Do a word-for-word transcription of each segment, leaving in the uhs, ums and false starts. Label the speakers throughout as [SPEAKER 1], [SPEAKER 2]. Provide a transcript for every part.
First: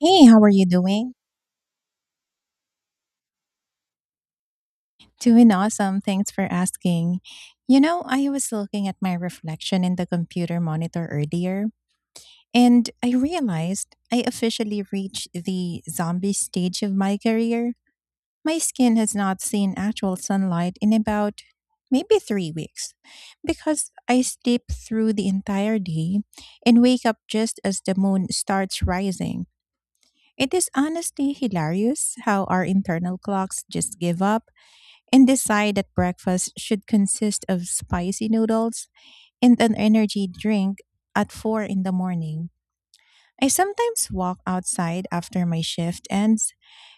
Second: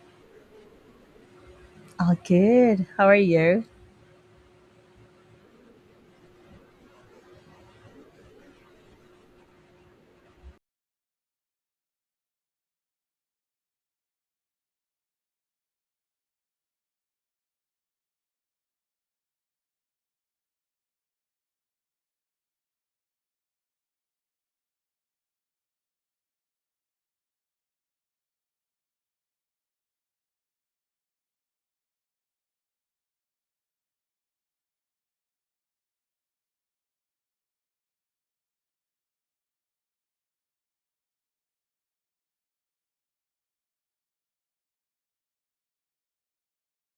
[SPEAKER 1] Hey, how are you doing?
[SPEAKER 2] All good. How are you?
[SPEAKER 1] Doing awesome. Thanks for asking. You know, I was looking at my reflection in the computer monitor earlier, and I realized I officially reached the zombie stage of my career. My skin has not seen actual sunlight in about maybe three weeks, because I sleep through the entire day and wake up just as the moon starts rising. It is honestly hilarious how our internal clocks just give up and decide that breakfast should consist of spicy noodles and an energy drink at four in the morning. I sometimes walk outside after my shift ends,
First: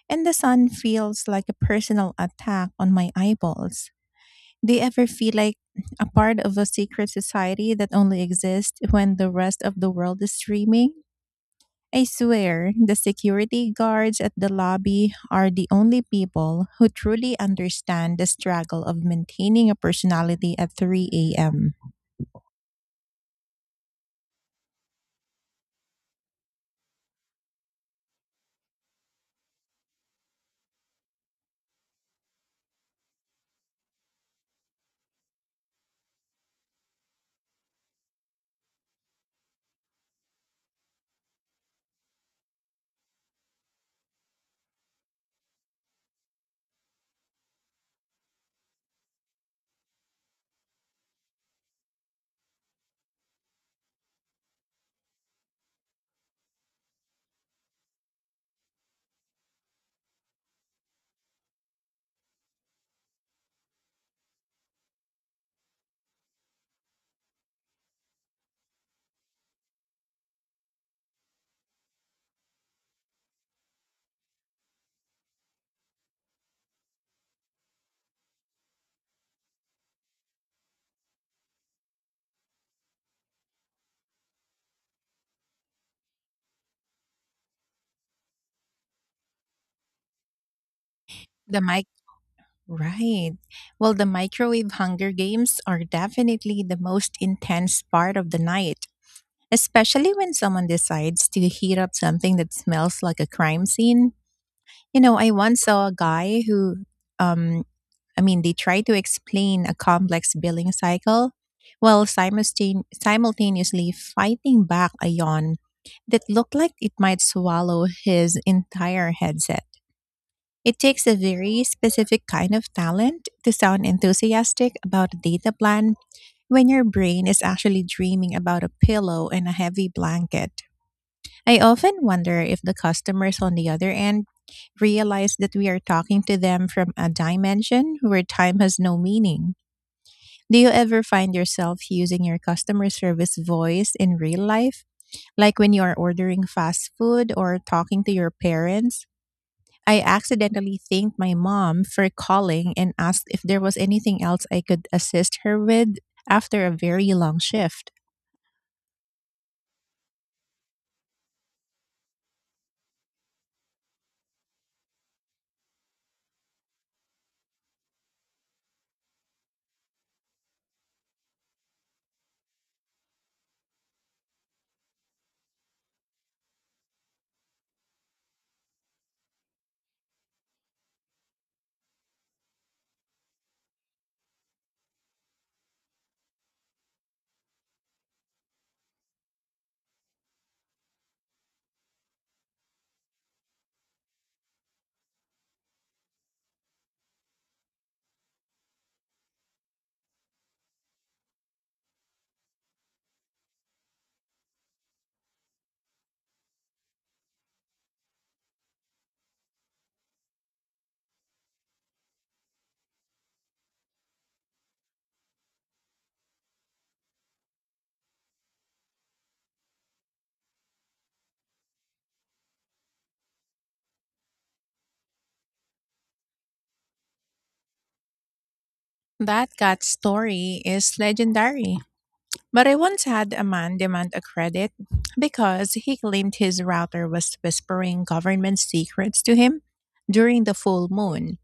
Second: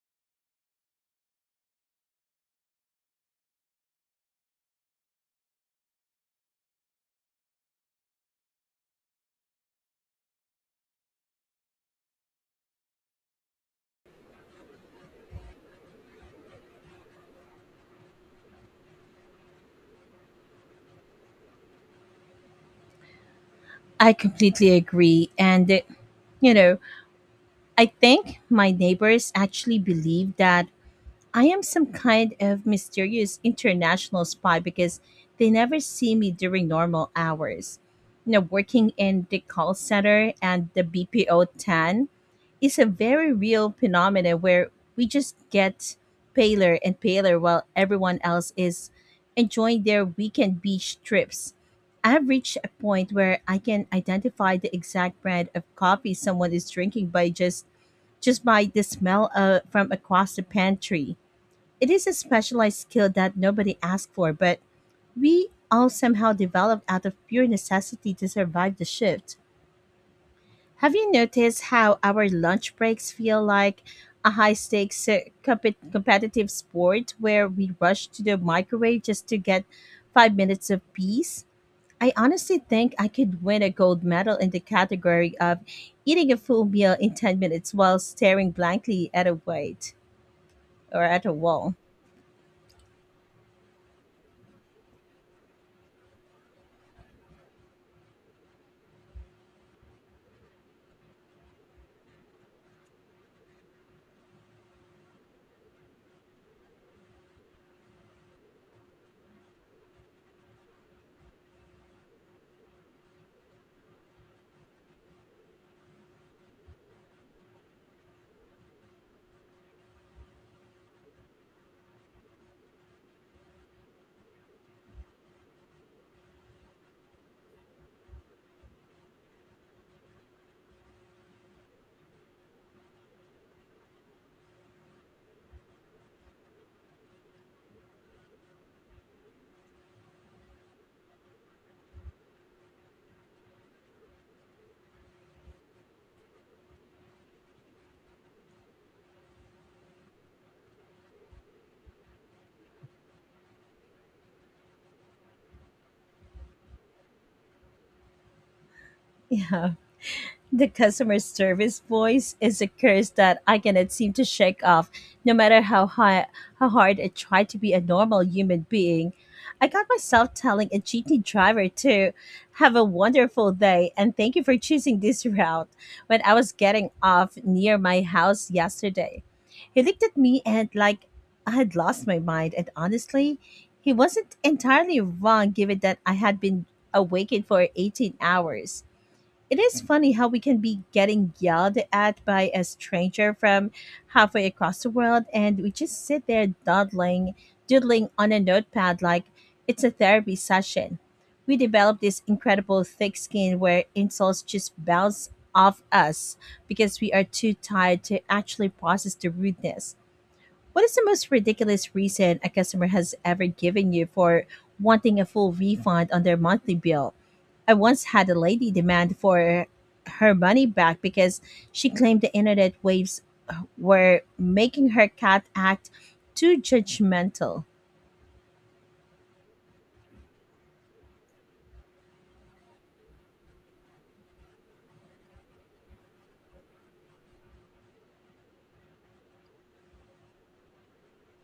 [SPEAKER 1] and the sun feels like a personal attack on my eyeballs. Do you ever feel like a part of a secret society that only exists when the rest of the world is streaming? I swear, the security guards at the lobby are the only people who truly understand the struggle of maintaining a personality at three a m.
[SPEAKER 2] I completely agree. And, uh, you know, I think my neighbors actually believe that I am some kind of mysterious international spy because they never see me during normal hours. You know, working in the call center and the B P O ten is a very real phenomenon where we just get paler and paler while everyone else is enjoying their weekend beach trips. I've reached a point where I can identify the exact brand of coffee someone is drinking by just just by the smell uh, from across the pantry. It is a specialized skill that nobody asked for, but we all somehow developed out of pure necessity to survive the shift. Have you noticed how our lunch breaks feel like a high stakes uh, competitive sport where we rush to the microwave just to get five minutes of peace? I honestly think I could win a gold medal in the category of eating a full meal in ten minutes while staring blankly at a white or at a
[SPEAKER 1] The
[SPEAKER 2] wall.
[SPEAKER 1] mic Right. Well, the microwave hunger games are definitely the most intense part of the night, especially when someone decides to heat up something that smells like a crime scene. You know, I once saw a guy who um I mean, they try to explain a complex billing cycle while simultane- simultaneously fighting back a yawn that looked like it might swallow his entire headset. It takes a very specific kind of talent to sound enthusiastic about a data plan when your brain is actually dreaming about a pillow and a heavy blanket. I often wonder if the customers on the other end realize that we are talking to them from a dimension where time has no meaning. Do you ever find yourself using your customer service voice in real life? Like when you are ordering fast food or talking to your parents? I accidentally thanked my mom for calling and asked if there was anything else I could assist her with after a very long shift.
[SPEAKER 2] Yeah. The customer service voice is a curse that I cannot seem to shake off, no matter how high, how hard I try to be a normal human being. I got myself telling a G T driver to have a wonderful day and thank you for choosing this route when I was getting off near my house yesterday. He looked at me and like I had lost my mind, and honestly, he wasn't entirely wrong given that I had been awakened for eighteen hours. It is funny how we can be getting yelled at by a stranger from halfway across the world, and we just sit there dawdling, doodling on a notepad like it's a therapy session. We develop this incredible thick skin where insults just bounce off us because we are too tired to actually process the rudeness. What is the most ridiculous reason a customer has ever given you for wanting a full refund on their monthly bill? I once had a lady demand for her money back because she claimed the internet waves were making her cat act too judgmental.
[SPEAKER 1] That cat story is legendary. But I once had a man demand a credit because he claimed his router was whispering government secrets to him during the full moon.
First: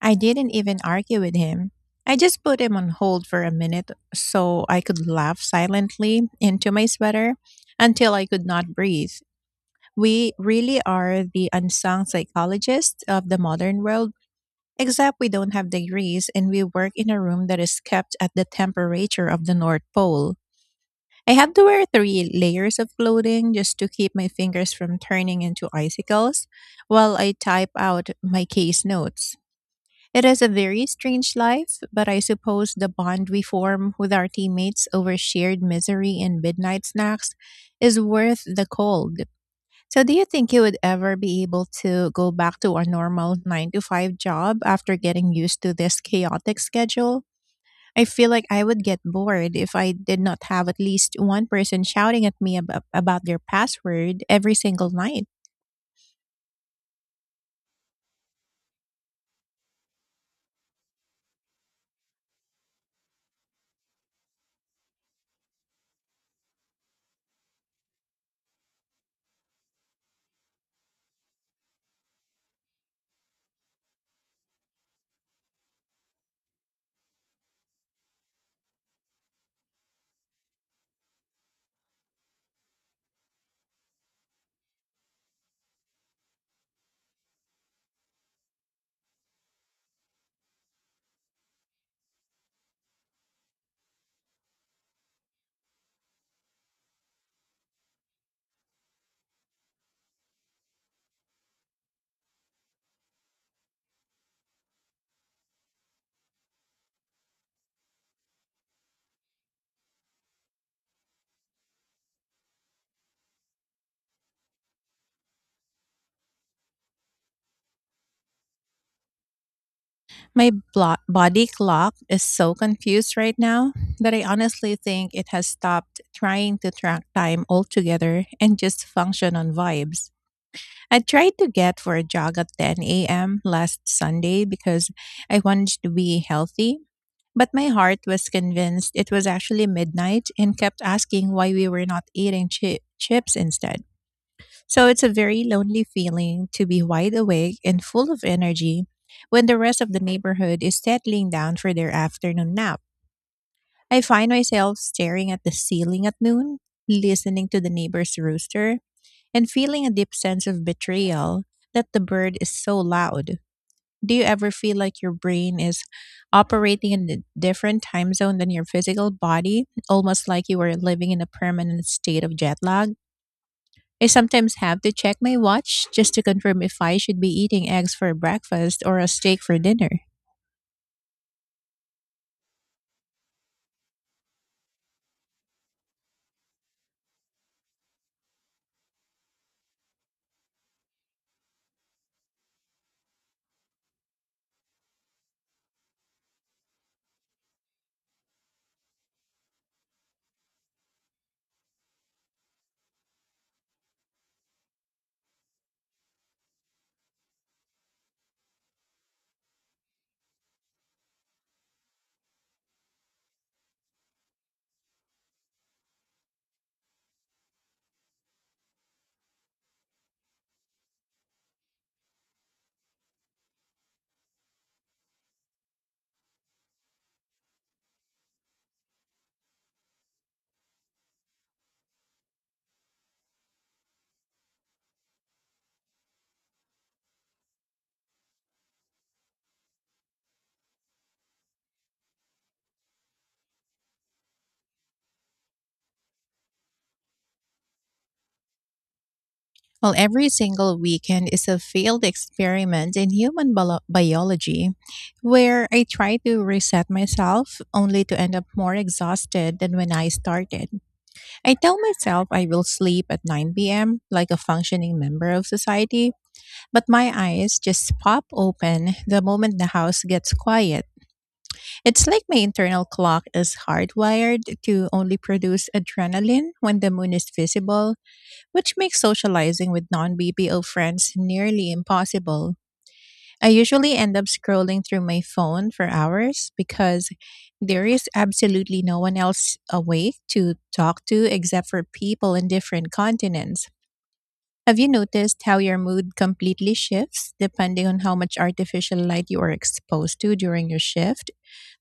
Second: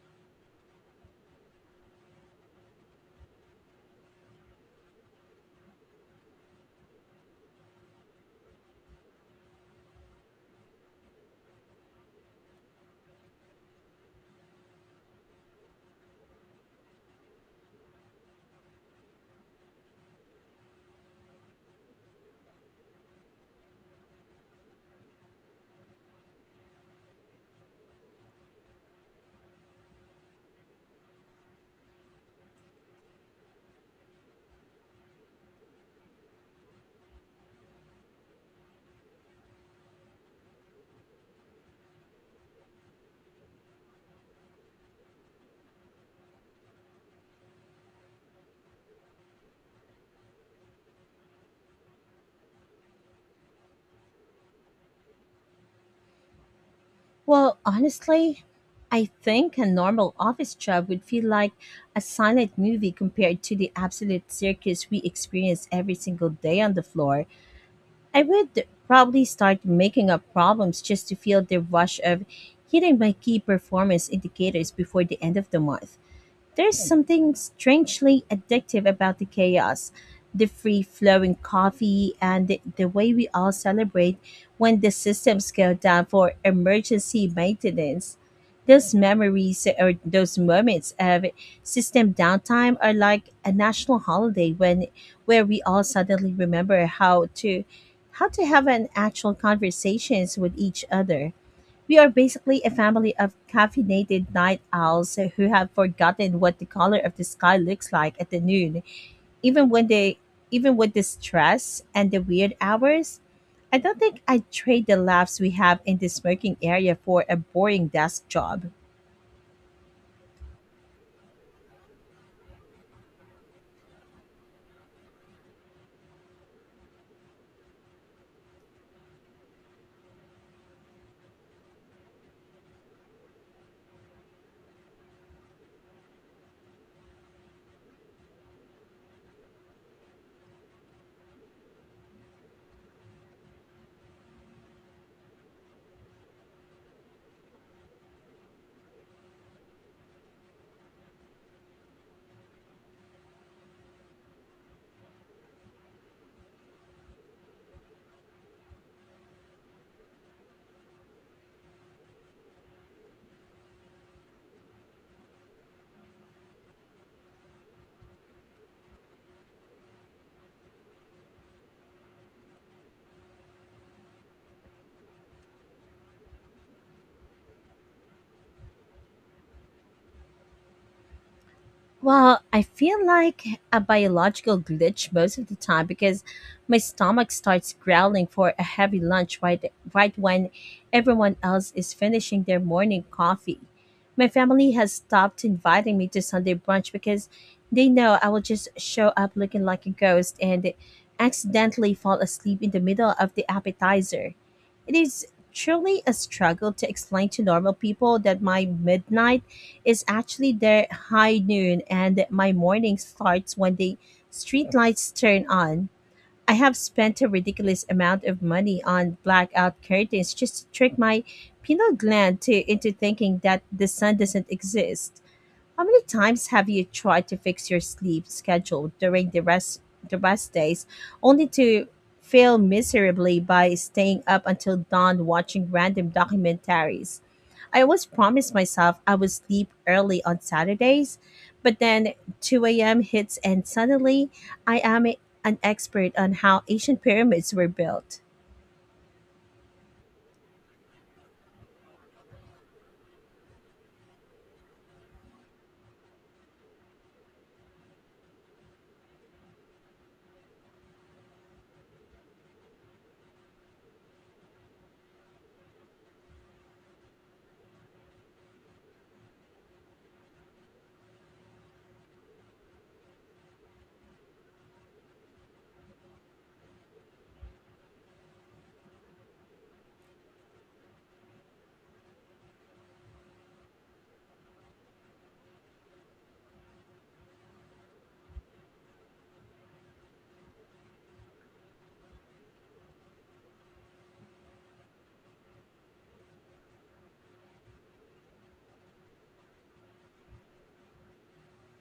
[SPEAKER 1] I didn't even argue with him. I just put him on hold for a minute so I could laugh silently into my sweater until I could not breathe. We really are the unsung psychologists of the modern world, except we don't have degrees and we work in a room that is kept at the temperature of the North Pole. I had to wear three layers of clothing just to keep my fingers from turning into icicles while I type out my case notes. It is a very strange life, but I suppose the bond we form with our teammates over shared misery and midnight snacks is worth the cold. So, do you think you would ever be able to go back to a normal nine to five job after getting used to this chaotic schedule? I feel like I would get bored if I did not have at least one person shouting at me about, about their password every single night.
[SPEAKER 2] Well, honestly, I think a normal office job would feel like a silent movie compared to the absolute circus we experience every single day on the floor. I would probably start making up problems just to feel the rush of hitting my key performance indicators before the end of the month. There's something strangely addictive about the chaos, the free flowing coffee, and the, the way we all celebrate when the systems go down for emergency maintenance. Those memories or those moments of system downtime are like a national holiday when where we all suddenly remember how to how to have an actual conversations with each other. We are basically a family of caffeinated night owls who have forgotten what the color of the sky looks like at the noon, even when they even with the stress and the weird hours. I don't think I'd trade the laughs we have in the smoking area for a boring desk job.
[SPEAKER 1] My blo- body clock is so confused right now that I honestly think it has stopped trying to track time altogether and just function on vibes. I tried to get for a jog at ten a m last Sunday because I wanted to be healthy. But my heart was convinced it was actually midnight and kept asking why we were not eating chi- chips instead. So it's a very lonely feeling to be wide awake and full of energy when the rest of the neighborhood is settling down for their afternoon nap. I find myself staring at the ceiling at noon, listening to the neighbor's rooster, and feeling a deep sense of betrayal that the bird is so loud. Do you ever feel like your brain is operating in a different time zone than your physical body, almost like you were living in a permanent state of jet lag? I sometimes have to check my watch just to confirm if I should be eating eggs for breakfast or a steak for dinner.
[SPEAKER 2] Well, I feel like a biological glitch most of the time because my stomach starts growling for a heavy lunch right, right when everyone else is finishing their morning coffee. My family has stopped inviting me to Sunday brunch because they know I will just show up looking like a ghost and accidentally fall asleep in the middle of the appetizer. It is truly a struggle to explain to normal people that my midnight is actually their high noon and my morning starts when the streetlights turn on. I have spent a ridiculous amount of money on blackout curtains just to trick my pineal gland to, into thinking that the sun doesn't exist. How many times have you tried to fix your sleep schedule during the rest the rest days only to fail miserably by staying up until dawn watching random documentaries? I always promised myself I would sleep early on Saturdays, but then two a m hits and suddenly I am a- an expert on how ancient pyramids were built.
[SPEAKER 1] Well, every single weekend is a failed experiment in human bio- biology, where I try to reset myself only to end up more exhausted than when I started. I tell myself I will sleep at nine p m like a functioning member of society, but my eyes just pop open the moment the house gets quiet. It's like my internal clock is hardwired to only produce adrenaline when the moon is visible, which makes socializing with non B P O friends nearly impossible. I usually end up scrolling through my phone for hours because there is absolutely no one else awake to talk to except for people in different continents. Have you noticed how your mood completely shifts depending on how much artificial light you are exposed to during your shift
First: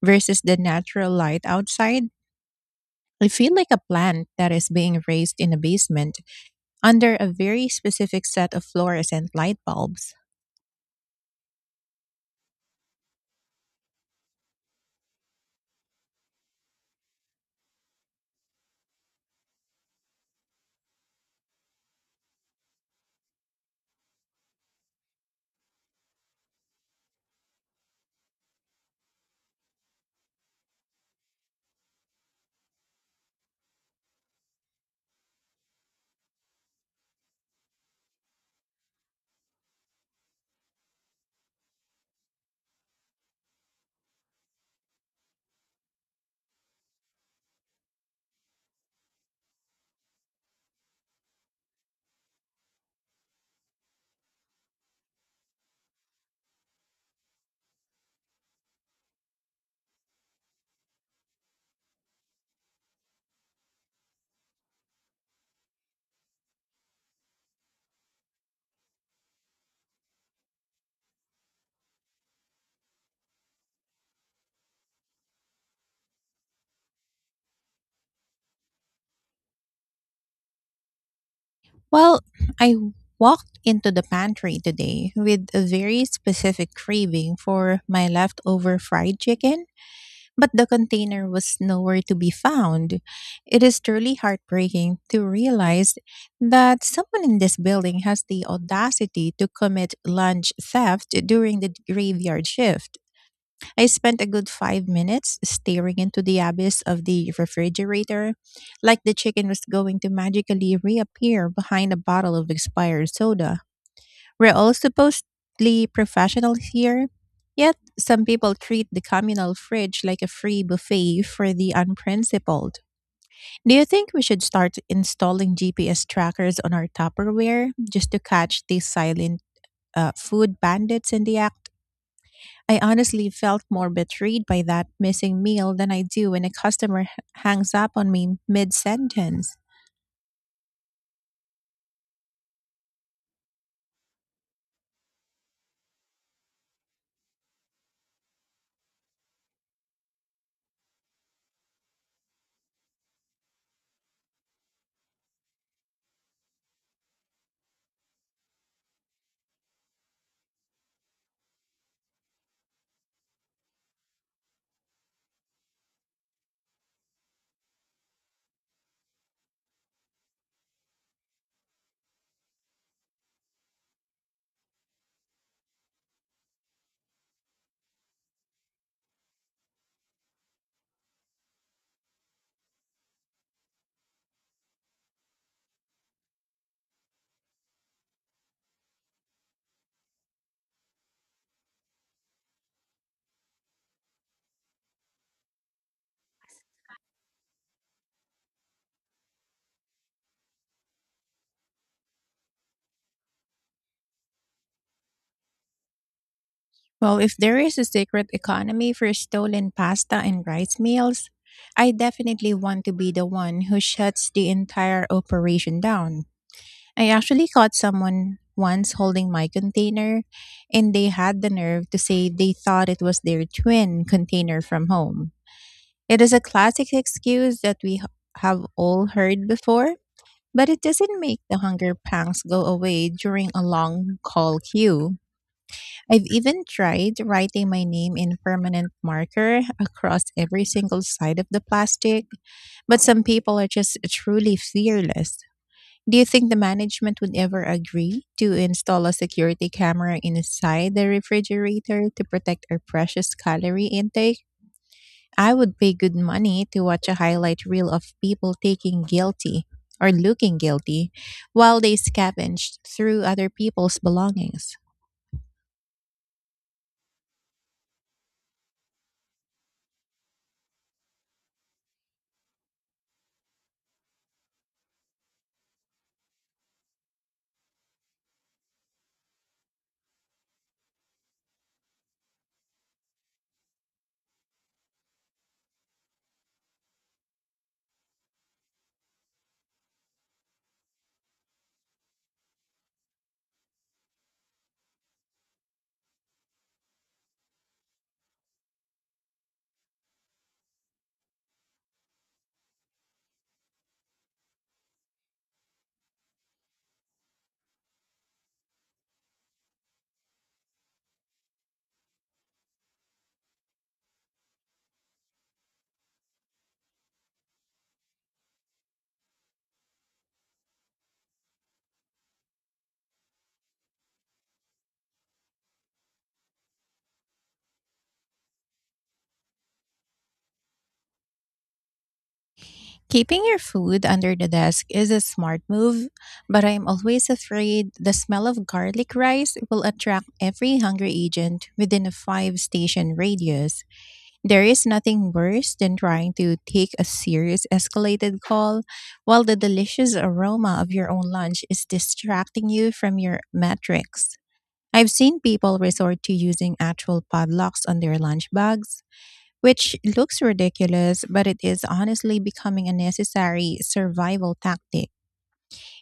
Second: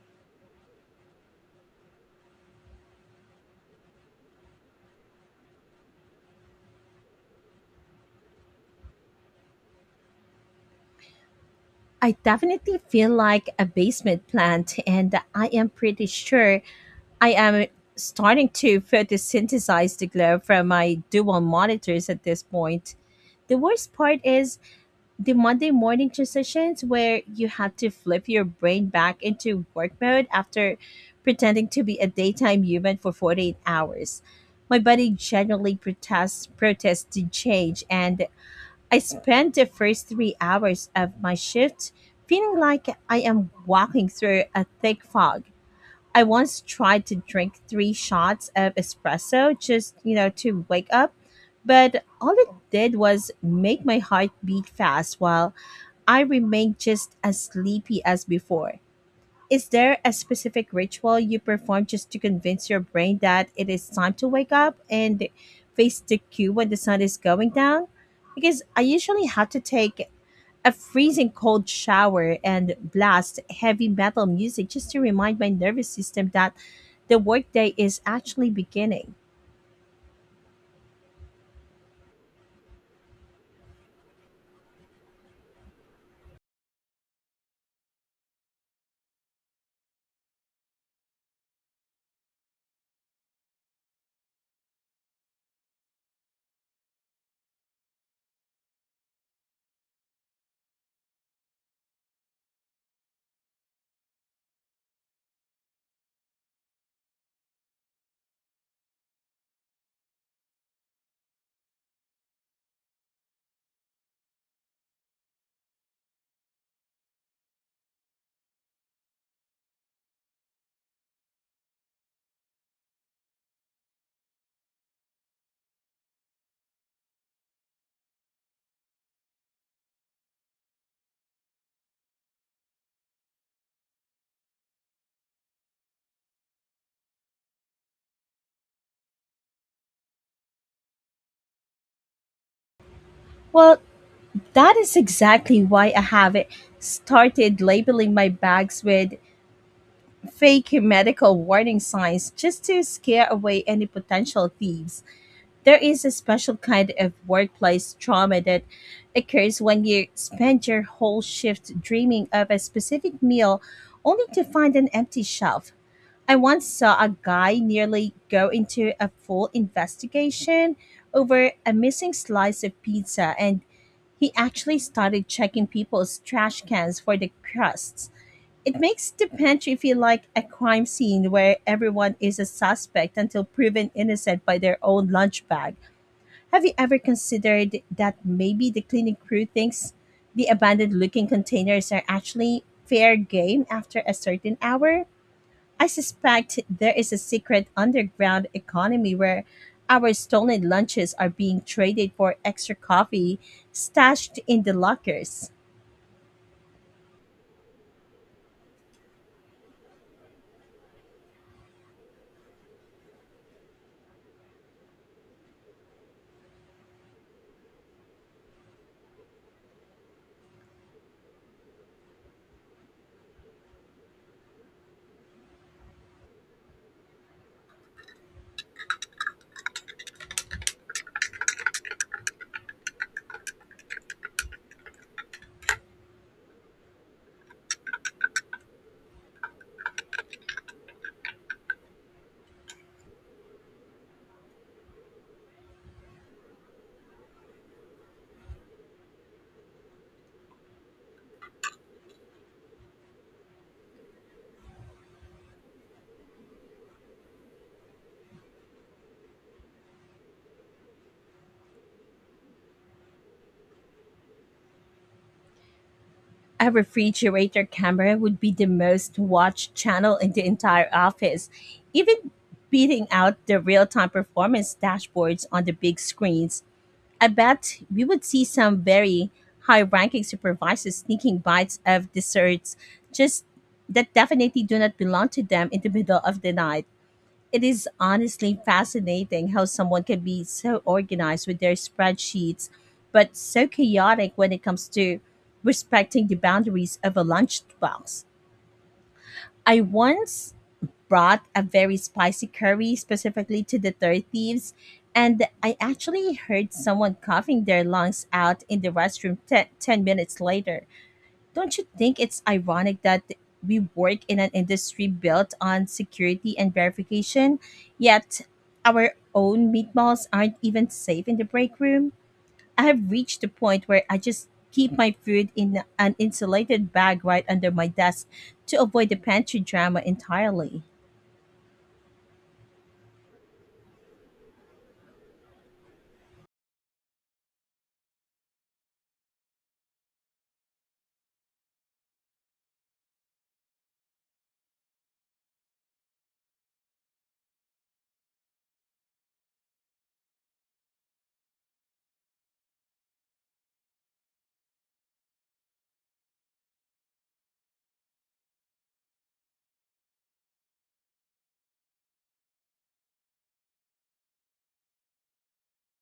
[SPEAKER 1] versus the natural light outside? I feel like a plant that is being raised in a basement under a very specific set of fluorescent light bulbs.
[SPEAKER 2] I definitely feel like a basement plant, and I am pretty sure I am starting to photosynthesize the glow from my dual monitors at this point. The worst part is the Monday morning transitions where you had to flip your brain back into work mode after pretending to be a daytime human for forty-eight hours. My body generally protests protested change, and I spent the first three hours of my shift feeling like I am walking through a thick fog. I once tried to drink three shots of espresso just, you know, to wake up, but all it did was make my heart beat fast while I remain just as sleepy as before. Is there a specific ritual you perform just to convince your brain that it is time to wake up and face the cue when the sun is going down? Because I usually have to take a freezing cold shower and blast heavy metal music just to remind my nervous system that the workday is actually beginning.
[SPEAKER 1] Well, I walked into the pantry today with a very specific craving for my leftover fried chicken, but the container was nowhere to be found. It is truly heartbreaking to realize that someone in this building has the audacity to commit lunch theft during the graveyard shift. I spent a good five minutes staring into the abyss of the refrigerator, like the chicken was going to magically reappear behind a bottle of expired soda. We're all supposedly professionals here, yet some people treat the communal fridge like a free buffet for the unprincipled. Do you think we should start installing G P S trackers on our Tupperware just to catch these silent, uh, food bandits in the act? I honestly felt more betrayed by that missing meal than I do when a customer h- hangs up on me mid sentence.
[SPEAKER 2] Well, that is exactly why I have started labeling my bags with fake medical warning signs just to scare away any potential thieves. There is a special kind of workplace trauma that occurs when you spend your whole shift dreaming of a specific meal only to find an empty shelf. I once saw a guy nearly go into a full investigation over a missing slice of pizza, and he actually started checking people's trash cans for the crusts. It makes the pantry feel like a crime scene where everyone is a suspect until proven innocent by their own lunch bag. Have you ever considered that maybe the cleaning crew thinks the abandoned looking containers are actually fair game after a certain hour? I suspect there is a secret underground economy where our stolen lunches are being traded for extra coffee stashed in the lockers.
[SPEAKER 1] Well, if there is a secret economy for stolen pasta and rice meals, I definitely want to be the one who shuts the entire operation down. I actually caught someone once holding my container, and they had the nerve to say they thought it was their twin container from home. It is a classic excuse that we h- have all heard before, but it doesn't make the hunger pangs go away during a long call queue. I've even tried writing my name in permanent marker across every single side of the plastic, but some people are just truly fearless. Do you think the management would ever agree to install a security camera inside the refrigerator to protect our precious calorie intake? I would pay good money to watch a highlight reel of people taking guilty, or looking guilty, while they scavenged through other people's belongings.
[SPEAKER 2] A refrigerator camera would be the most watched channel in the entire office, even beating out the real time performance dashboards on the big screens. I bet we would see some very high ranking supervisors sneaking bites of desserts just that definitely do not belong to them in the middle of the night. It is honestly fascinating how someone can be so organized with their spreadsheets, but so chaotic when it comes to respecting the boundaries of a lunchbox. I once brought a very spicy curry specifically to the Third Thieves, and I actually heard someone coughing their lungs out in the restroom te- ten minutes later. Don't you think it's ironic that we work in an industry built on security and verification, yet our own meatballs aren't even safe in the break room? I have reached the point where I just keep my food in an insulated bag right under my desk to avoid the pantry drama entirely.
[SPEAKER 1] Keeping your food under the desk is a smart move, but I'm always afraid the smell of garlic rice will attract every hungry agent within a five station radius. There is nothing worse than trying to take a serious escalated call while the delicious aroma of your own lunch is distracting you from your metrics. I've seen people resort to using actual padlocks on their lunch bags, which looks ridiculous, but it is honestly becoming a necessary survival tactic.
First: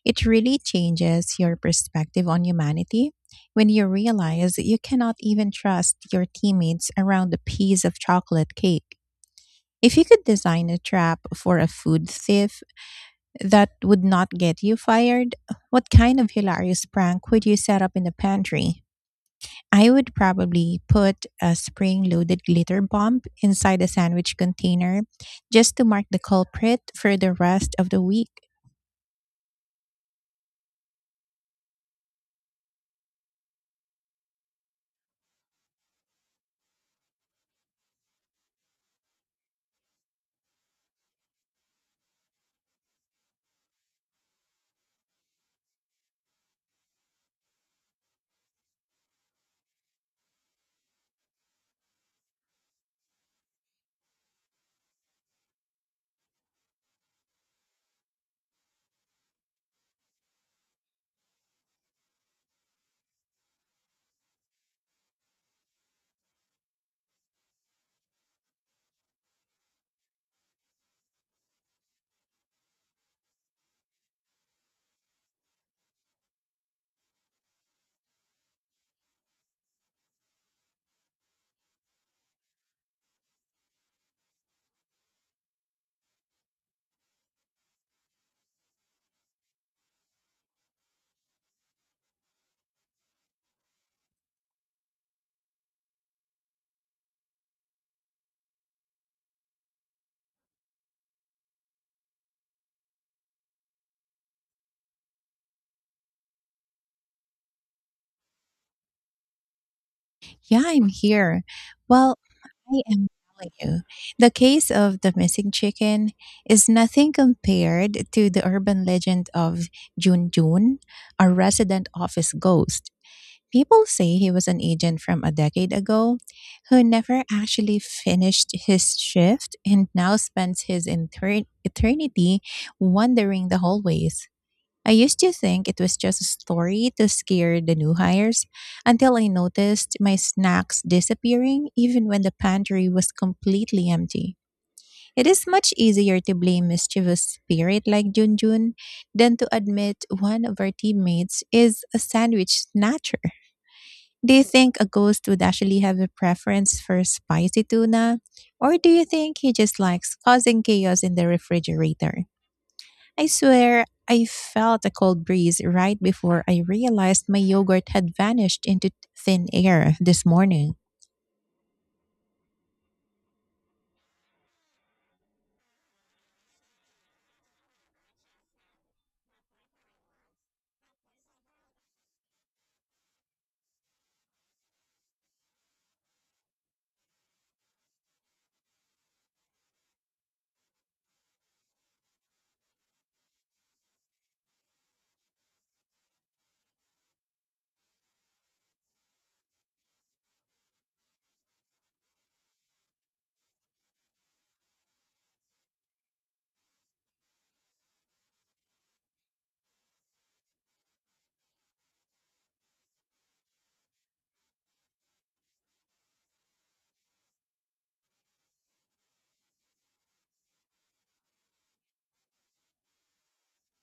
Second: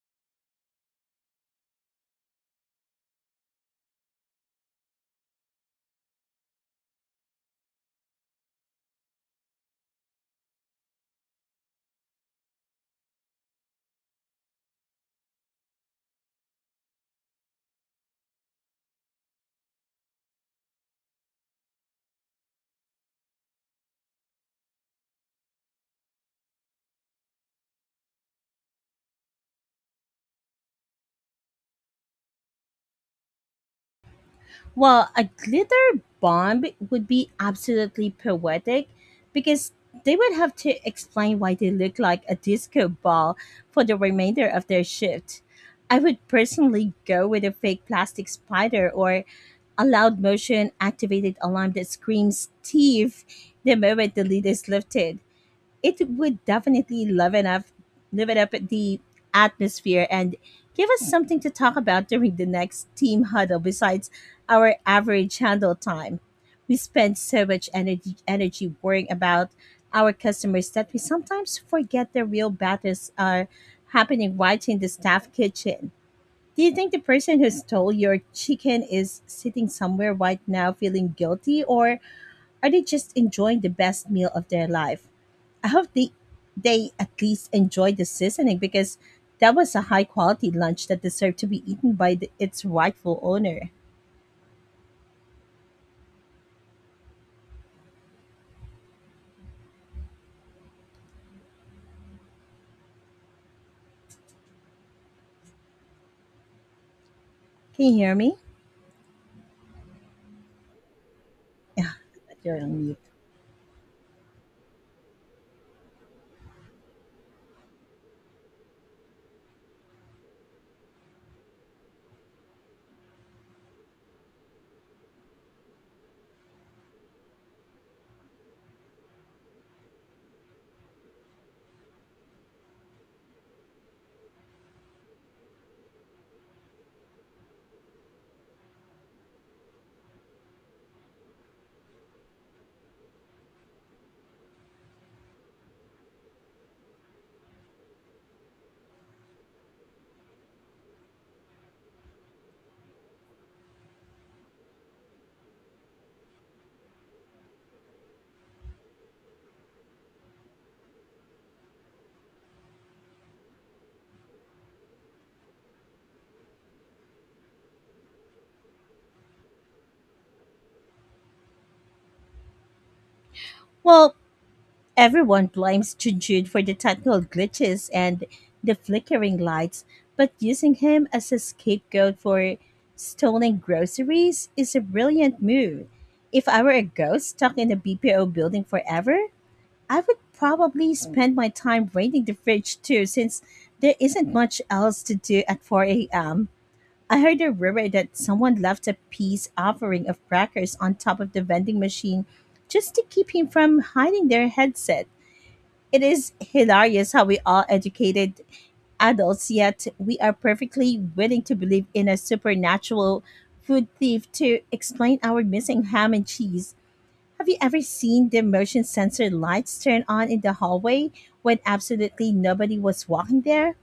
[SPEAKER 1] It really changes your perspective on humanity when you realize you cannot even trust your teammates around a piece of chocolate cake. If you could design a trap for a food thief that would not get you fired, what kind of hilarious prank would you set up in the pantry? I would probably put a spring loaded glitter bomb inside a sandwich container just to mark the culprit for the rest of the week.
[SPEAKER 2] Well, a glitter bomb would be absolutely poetic because they would have to explain why they look like a disco ball for the remainder of their shift. I would personally go with a fake plastic spider or a loud motion activated alarm that screams "thief" the moment the lid is lifted. It would definitely liven up liven up the atmosphere and give us something to talk about during the next team huddle besides our average handle time. We spend so much energy energy worrying about our customers that we sometimes forget the real battles are happening right in the staff kitchen. Do you think the person who stole your chicken is sitting somewhere right now feeling guilty, or are they just enjoying the best meal of their life? I hope they they at least enjoyed the seasoning because that was a high quality lunch that deserved to be eaten by the, its rightful owner. Can you hear me?
[SPEAKER 1] Yeah, I'm here.
[SPEAKER 2] Yeah,
[SPEAKER 1] Well,
[SPEAKER 2] you're on
[SPEAKER 1] I
[SPEAKER 2] mute.
[SPEAKER 1] am telling you, the case of the missing chicken is nothing compared to the urban legend of Jun Jun, a resident office ghost. People say he was an agent from a decade ago who never actually finished his shift and now spends his inter- eternity wandering the hallways. I used to think it was just a story to scare the new hires until I noticed my snacks disappearing even when the pantry was completely empty. It is much easier to blame mischievous spirit like Junjun than to admit one of our teammates is a sandwich snatcher. Do you think a ghost would actually have a preference for spicy tuna? Or do you think he just likes causing chaos in the refrigerator? I swear, I felt a cold breeze right before I realized my yogurt had vanished into thin air this morning.
[SPEAKER 2] Well, everyone blames Jujun for the technical glitches and the flickering lights, but using him as a scapegoat for stolen groceries is a brilliant move. If I were a ghost stuck in a B P O building forever, I would probably spend my time raiding the fridge too, since there isn't much else to do at four a m. I heard a rumor that someone left a peace offering of crackers on top of the vending machine just to keep him from hiding their headset. It is hilarious how we all educated adults, yet we are perfectly willing to believe in a supernatural food thief to explain our missing ham and cheese. Have you ever seen the motion sensor lights turn on in the hallway when absolutely nobody was walking there?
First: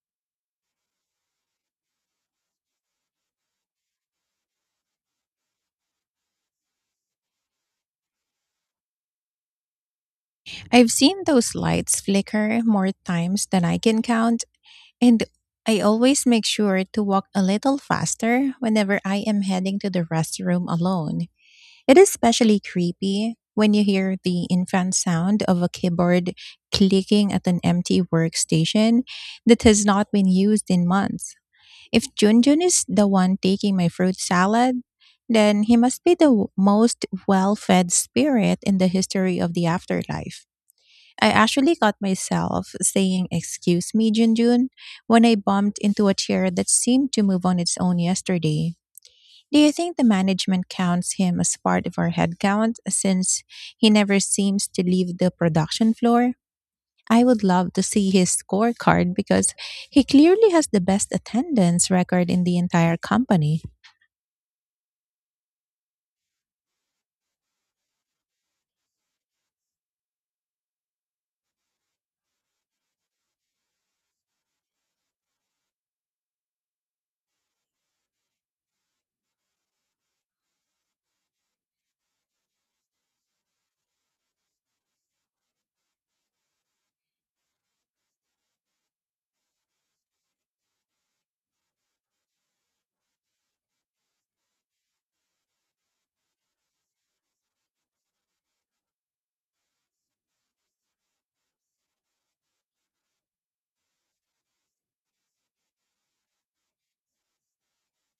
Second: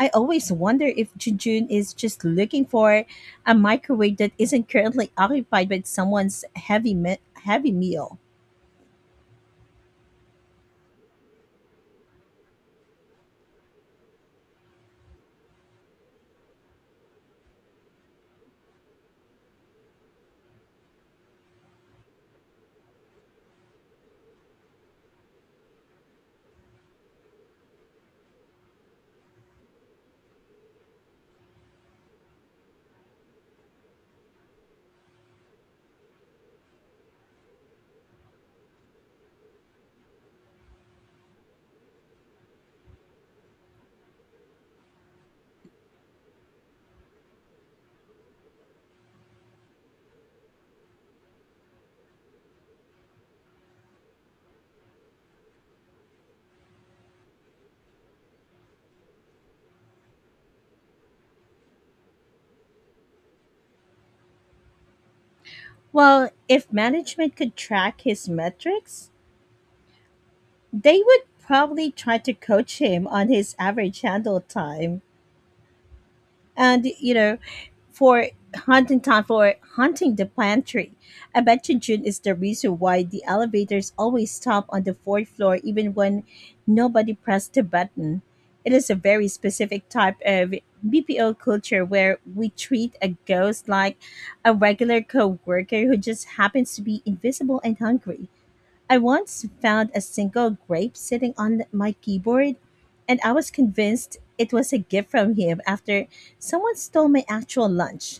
[SPEAKER 2] I always wonder if Junjun is just looking for a microwave that isn't currently occupied by someone's heavy me- heavy meal.
[SPEAKER 1] I've seen those lights flicker more times than I can count, and I always make sure to walk a little faster whenever I am heading to the restroom alone. It is especially creepy when you hear the infant sound of a keyboard clicking at an empty workstation that has not been used in months. If Junjun is the one taking my fruit salad, then he must be the w- most well fed spirit in the history of the afterlife. I actually caught myself saying, Excuse me, Junjun, when I bumped into a chair that seemed to move on its own yesterday. Do you think the management counts him as part of our headcount since he never seems to leave the production floor? I would love to see his scorecard because he clearly has the best attendance record in the entire company.
[SPEAKER 2] Well, if management could track his metrics, they would probably try to coach him on his average handle time. And you know for hunting time for hunting the pantry. I bet you June is the reason why the elevators always stop on the fourth floor even when nobody pressed the button. It is a very specific type of BPO culture where we treat a ghost like a regular co-worker who just happens to be invisible and hungry. I once found a single grape sitting on my keyboard, and I was convinced it was a gift from him after someone stole my actual lunch.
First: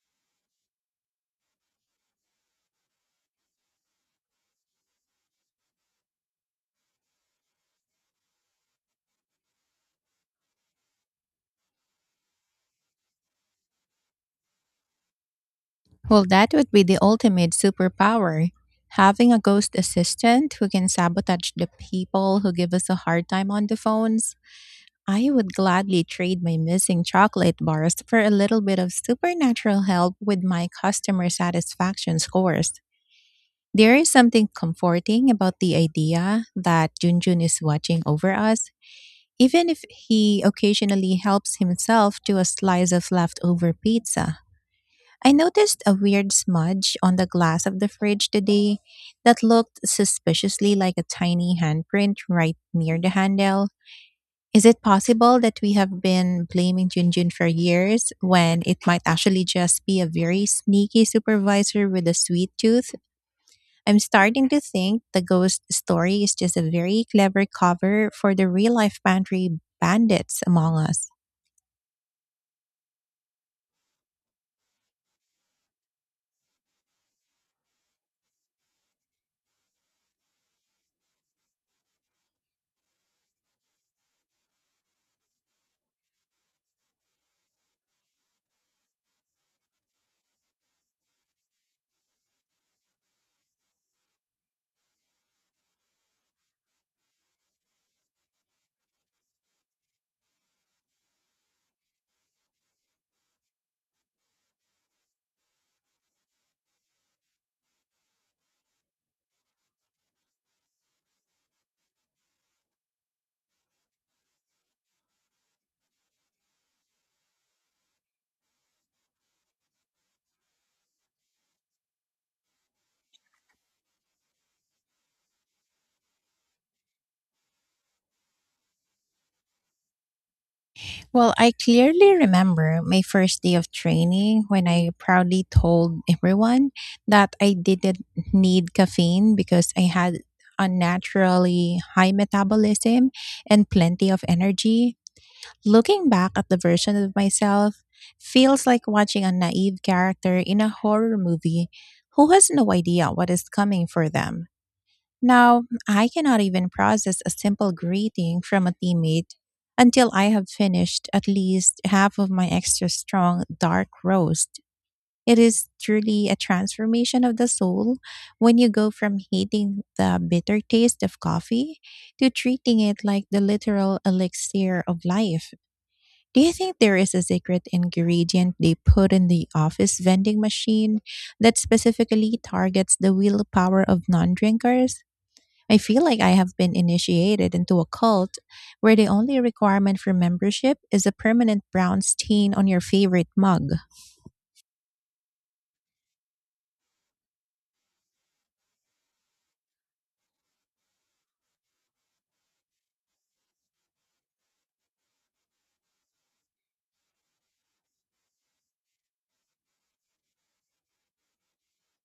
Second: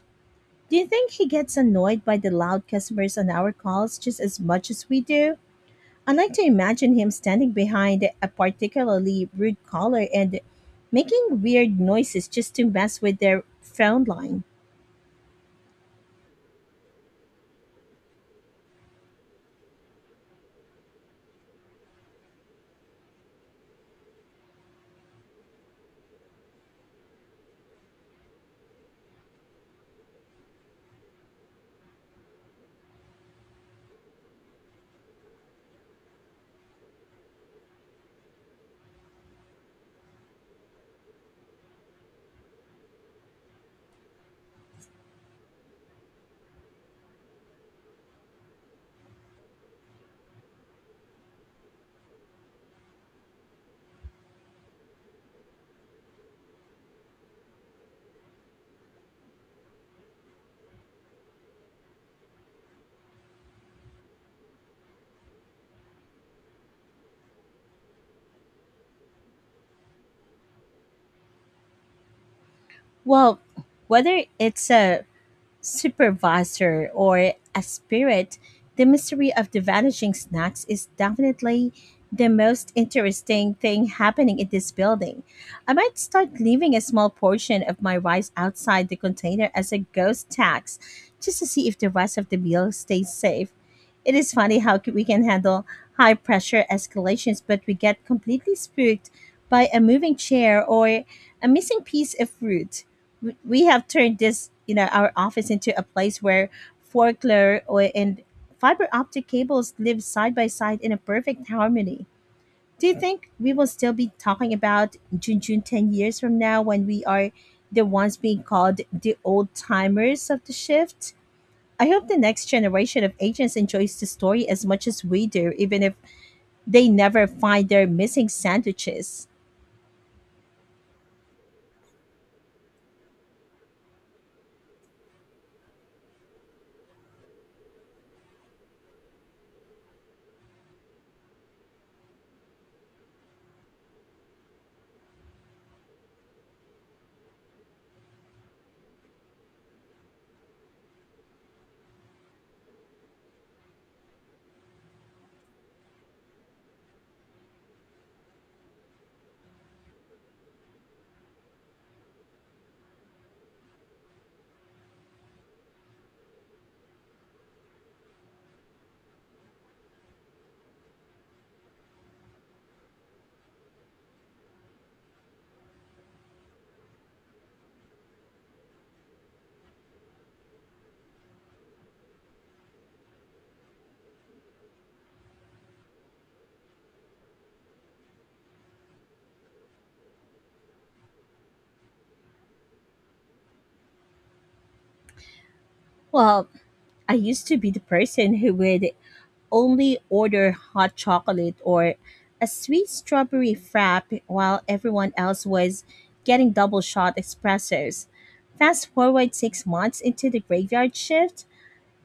[SPEAKER 2] Do you think he gets annoyed by the loud customers on our calls just as much as we do? I like to imagine him standing behind a particularly rude caller and making weird noises just to mess with their phone line.
[SPEAKER 1] Well, that would be the ultimate superpower. Having a ghost assistant who can sabotage the people who give us a hard time on the phones. I would gladly trade my missing chocolate bars for a little bit of supernatural help with my customer satisfaction scores. There is something comforting about the idea that Junjun is watching over us, even if he occasionally helps himself to a slice of leftover pizza. I noticed a weird smudge on the glass of the fridge today that looked suspiciously like a tiny handprint right near the handle. Is it possible that we have been blaming Junjun for years when it might actually just be a very sneaky supervisor with a sweet tooth? I'm starting to think the ghost story is just a very clever cover for the real life pantry bandits among us.
[SPEAKER 2] Well, whether it's a supervisor or a spirit, the mystery of the vanishing snacks is definitely the most interesting thing happening in this building. I might start leaving a small portion of my rice outside the container as a ghost tax just to see if the rest of the meal stays safe. It is funny how we can handle high pressure escalations, but we get completely spooked by a moving chair or a missing piece of fruit. We we have turned this you know our office, into a place where folklore or- and fiber optic cables live side by side in a perfect harmony. Do you think we will still be talking about Junjun ten years from now when we are the ones being called the old timers of the shift? I hope the next generation of agents enjoys the story as much as we do, even if they never find their missing sandwiches.
[SPEAKER 1] Well, I clearly remember my first day of training when I proudly told everyone that I didn't need caffeine because I had unnaturally high metabolism and plenty of energy. Looking back at the version of myself feels like watching a naive character in a horror movie who has no idea what is coming for them. Now, I cannot even process a simple greeting from a teammate until I have finished at least half of my extra strong dark roast. It is truly a transformation of the soul when you go from hating the bitter taste of coffee to treating it like the literal elixir of life. Do you think there is a secret ingredient they put in the office vending machine that specifically targets the willpower of non drinkers? I feel like I have been initiated into a cult where the only requirement for membership is a permanent brown stain on your favorite mug.
[SPEAKER 2] Well, I used to be the person who would only order hot chocolate or a sweet strawberry frap while everyone else was getting double shot espressos. Fast forward six months into the graveyard shift,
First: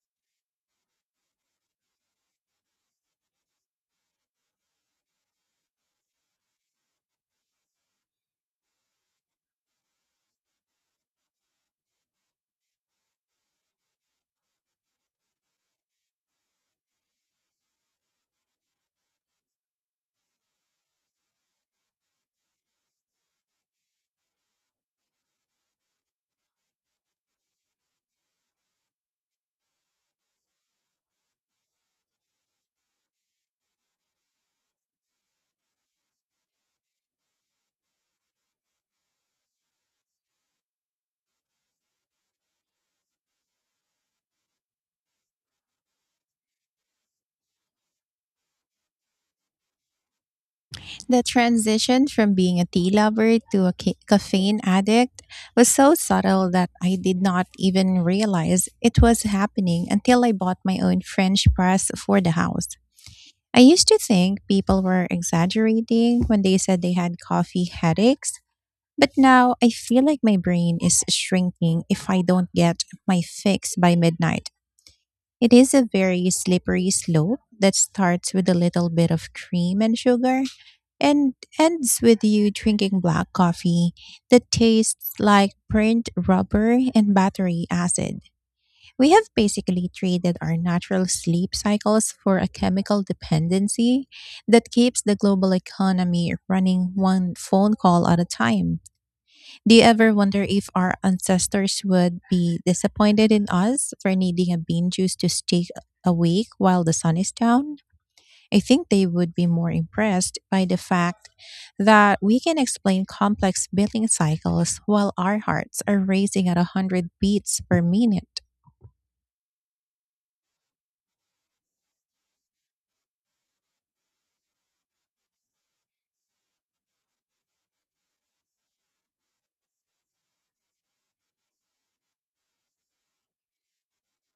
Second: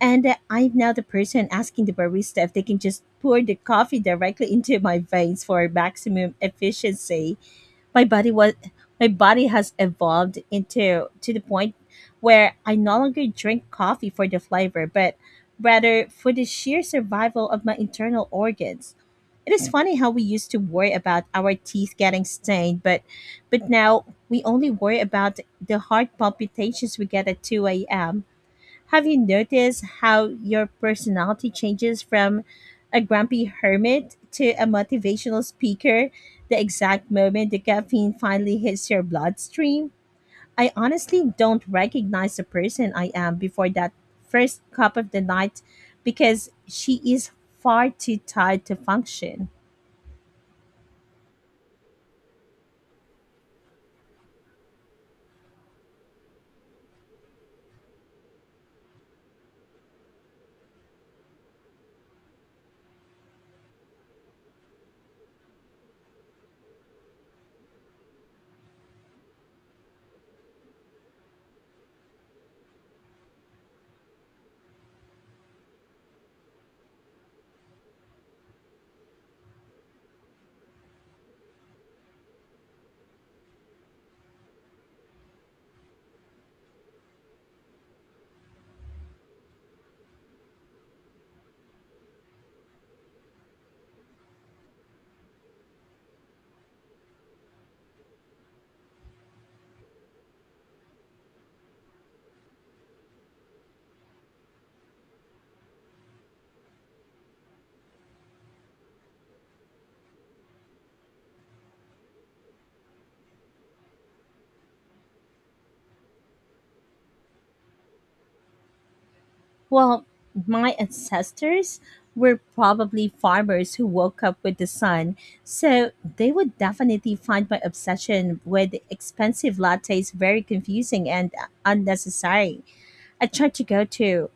[SPEAKER 2] and uh, I'm now the person asking the barista if they can just pour the coffee directly into my veins for maximum efficiency. My body was my body has evolved into to the point where I no longer drink coffee for the flavor, but rather for the sheer survival of my internal organs. It is funny how we used to worry about our teeth getting stained, but but now we only worry about the heart palpitations we get at two a m. Have you noticed how your personality changes from a grumpy hermit to a motivational speaker the exact moment the caffeine finally hits your bloodstream? I honestly don't recognize the person I am before that first cup of the night, because she is far too tired to function.
[SPEAKER 1] The transition from being a tea lover to a ca- caffeine addict was so subtle that I did not even realize it was happening until I bought my own French press for the house. I used to think people were exaggerating when they said they had coffee headaches, but now I feel like my brain is shrinking if I don't get my fix by midnight. It is a very slippery slope that starts with a little bit of cream and sugar and ends with you drinking black coffee that tastes like burnt rubber and battery acid. We have basically traded our natural sleep cycles for a chemical dependency that keeps the global economy running one phone call at a time. Do you ever wonder if our ancestors would be disappointed in us for needing a bean juice to stay awake while the sun is down? I think they would be more impressed by the fact that we can explain complex billing cycles while our hearts are racing at one hundred beats per minute.
[SPEAKER 2] Well, my ancestors were probably farmers who woke up with the sun, so they would definitely find my obsession with expensive lattes very confusing and unnecessary. I tried to go to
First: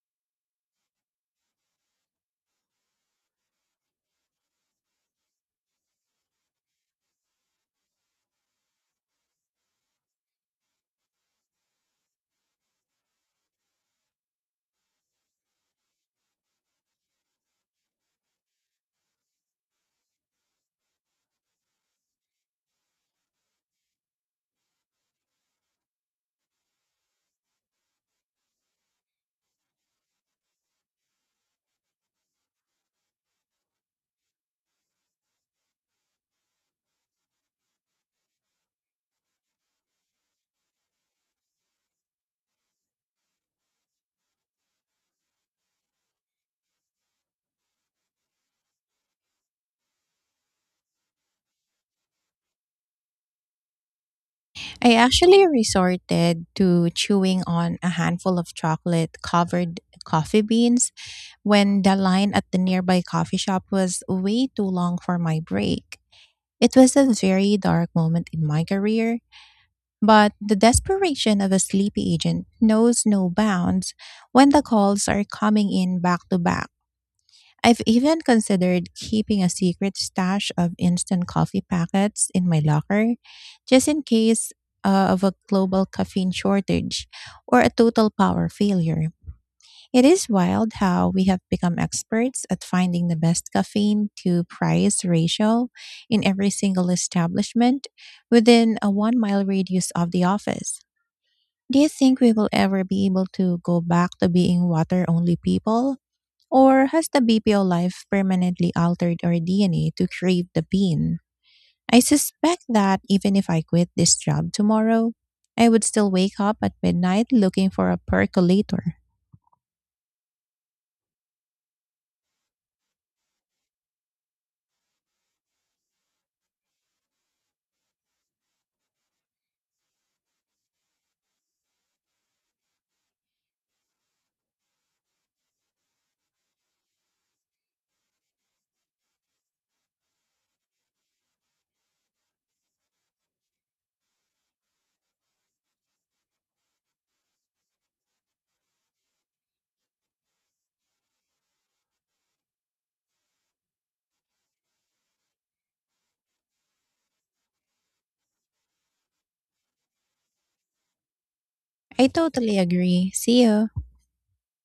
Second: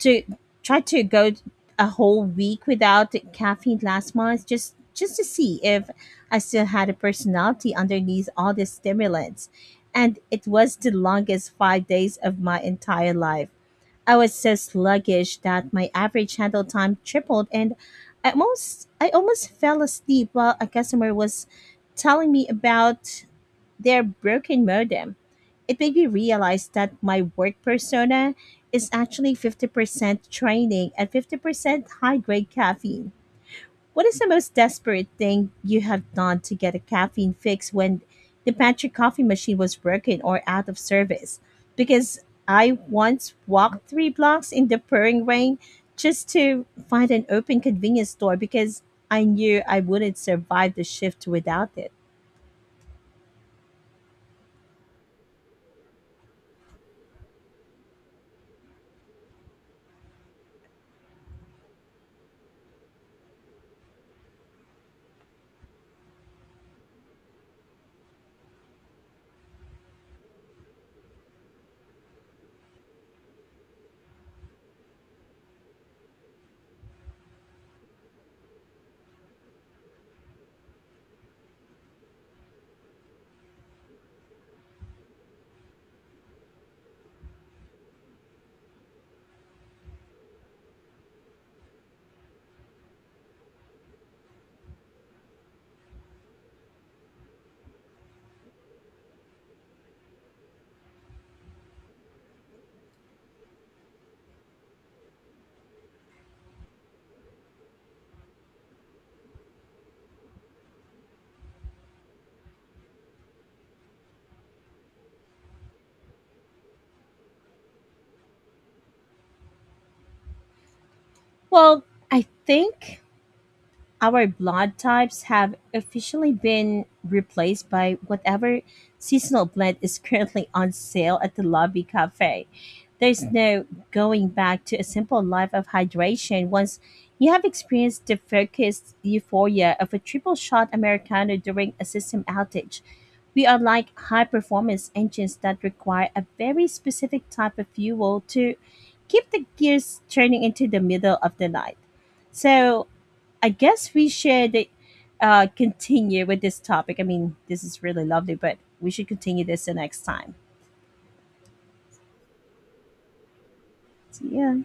[SPEAKER 2] to try to go a whole week without caffeine last month, just just to see if I still had a personality underneath all the stimulants. And it was the longest five months of my entire life. I was so sluggish that my average handle time tripled, and I almost I almost fell asleep while a customer was telling me about their broken modem. It made me realize that my work persona is actually fifty percent training and fifty percent high grade caffeine. What is the most desperate thing you have done to get a caffeine fix when the pantry coffee machine was broken or out of service? Because I once walked three blocks in the pouring rain just to find an open convenience store because I knew I wouldn't survive the shift without it.
[SPEAKER 1] I actually resorted to chewing on a handful of chocolate covered coffee beans when the line at the nearby coffee shop was way too long for my break. It was a very dark moment in my career, but the desperation of a sleepy agent knows no bounds when the calls are coming in back to back. I've even considered keeping a secret stash of instant coffee packets in my locker, just in case uh, of a global caffeine shortage or a total power failure. It is wild how we have become experts at finding the best caffeine to price ratio in every single establishment within a one mile radius of the office. Do you think we will ever be able to go back to being water only people? Or has the B P O life permanently altered our D N A to crave the bean? I suspect that even if I quit this job tomorrow, I would still wake up at midnight looking for a percolator.
[SPEAKER 2] Well, I think our blood types have officially been replaced by whatever seasonal blend is currently on sale at the lobby cafe. There's no going back to a simple life of hydration once you have experienced the focused euphoria of a triple shot Americano during a system outage. We are like high performance engines that require a very specific type of fuel to keep the gears turning into the middle of the night. So I guess we should uh, continue with this topic. I mean, this is really lovely, but we should continue this the next time.
[SPEAKER 1] I totally agree. See you.
[SPEAKER 2] So, yeah.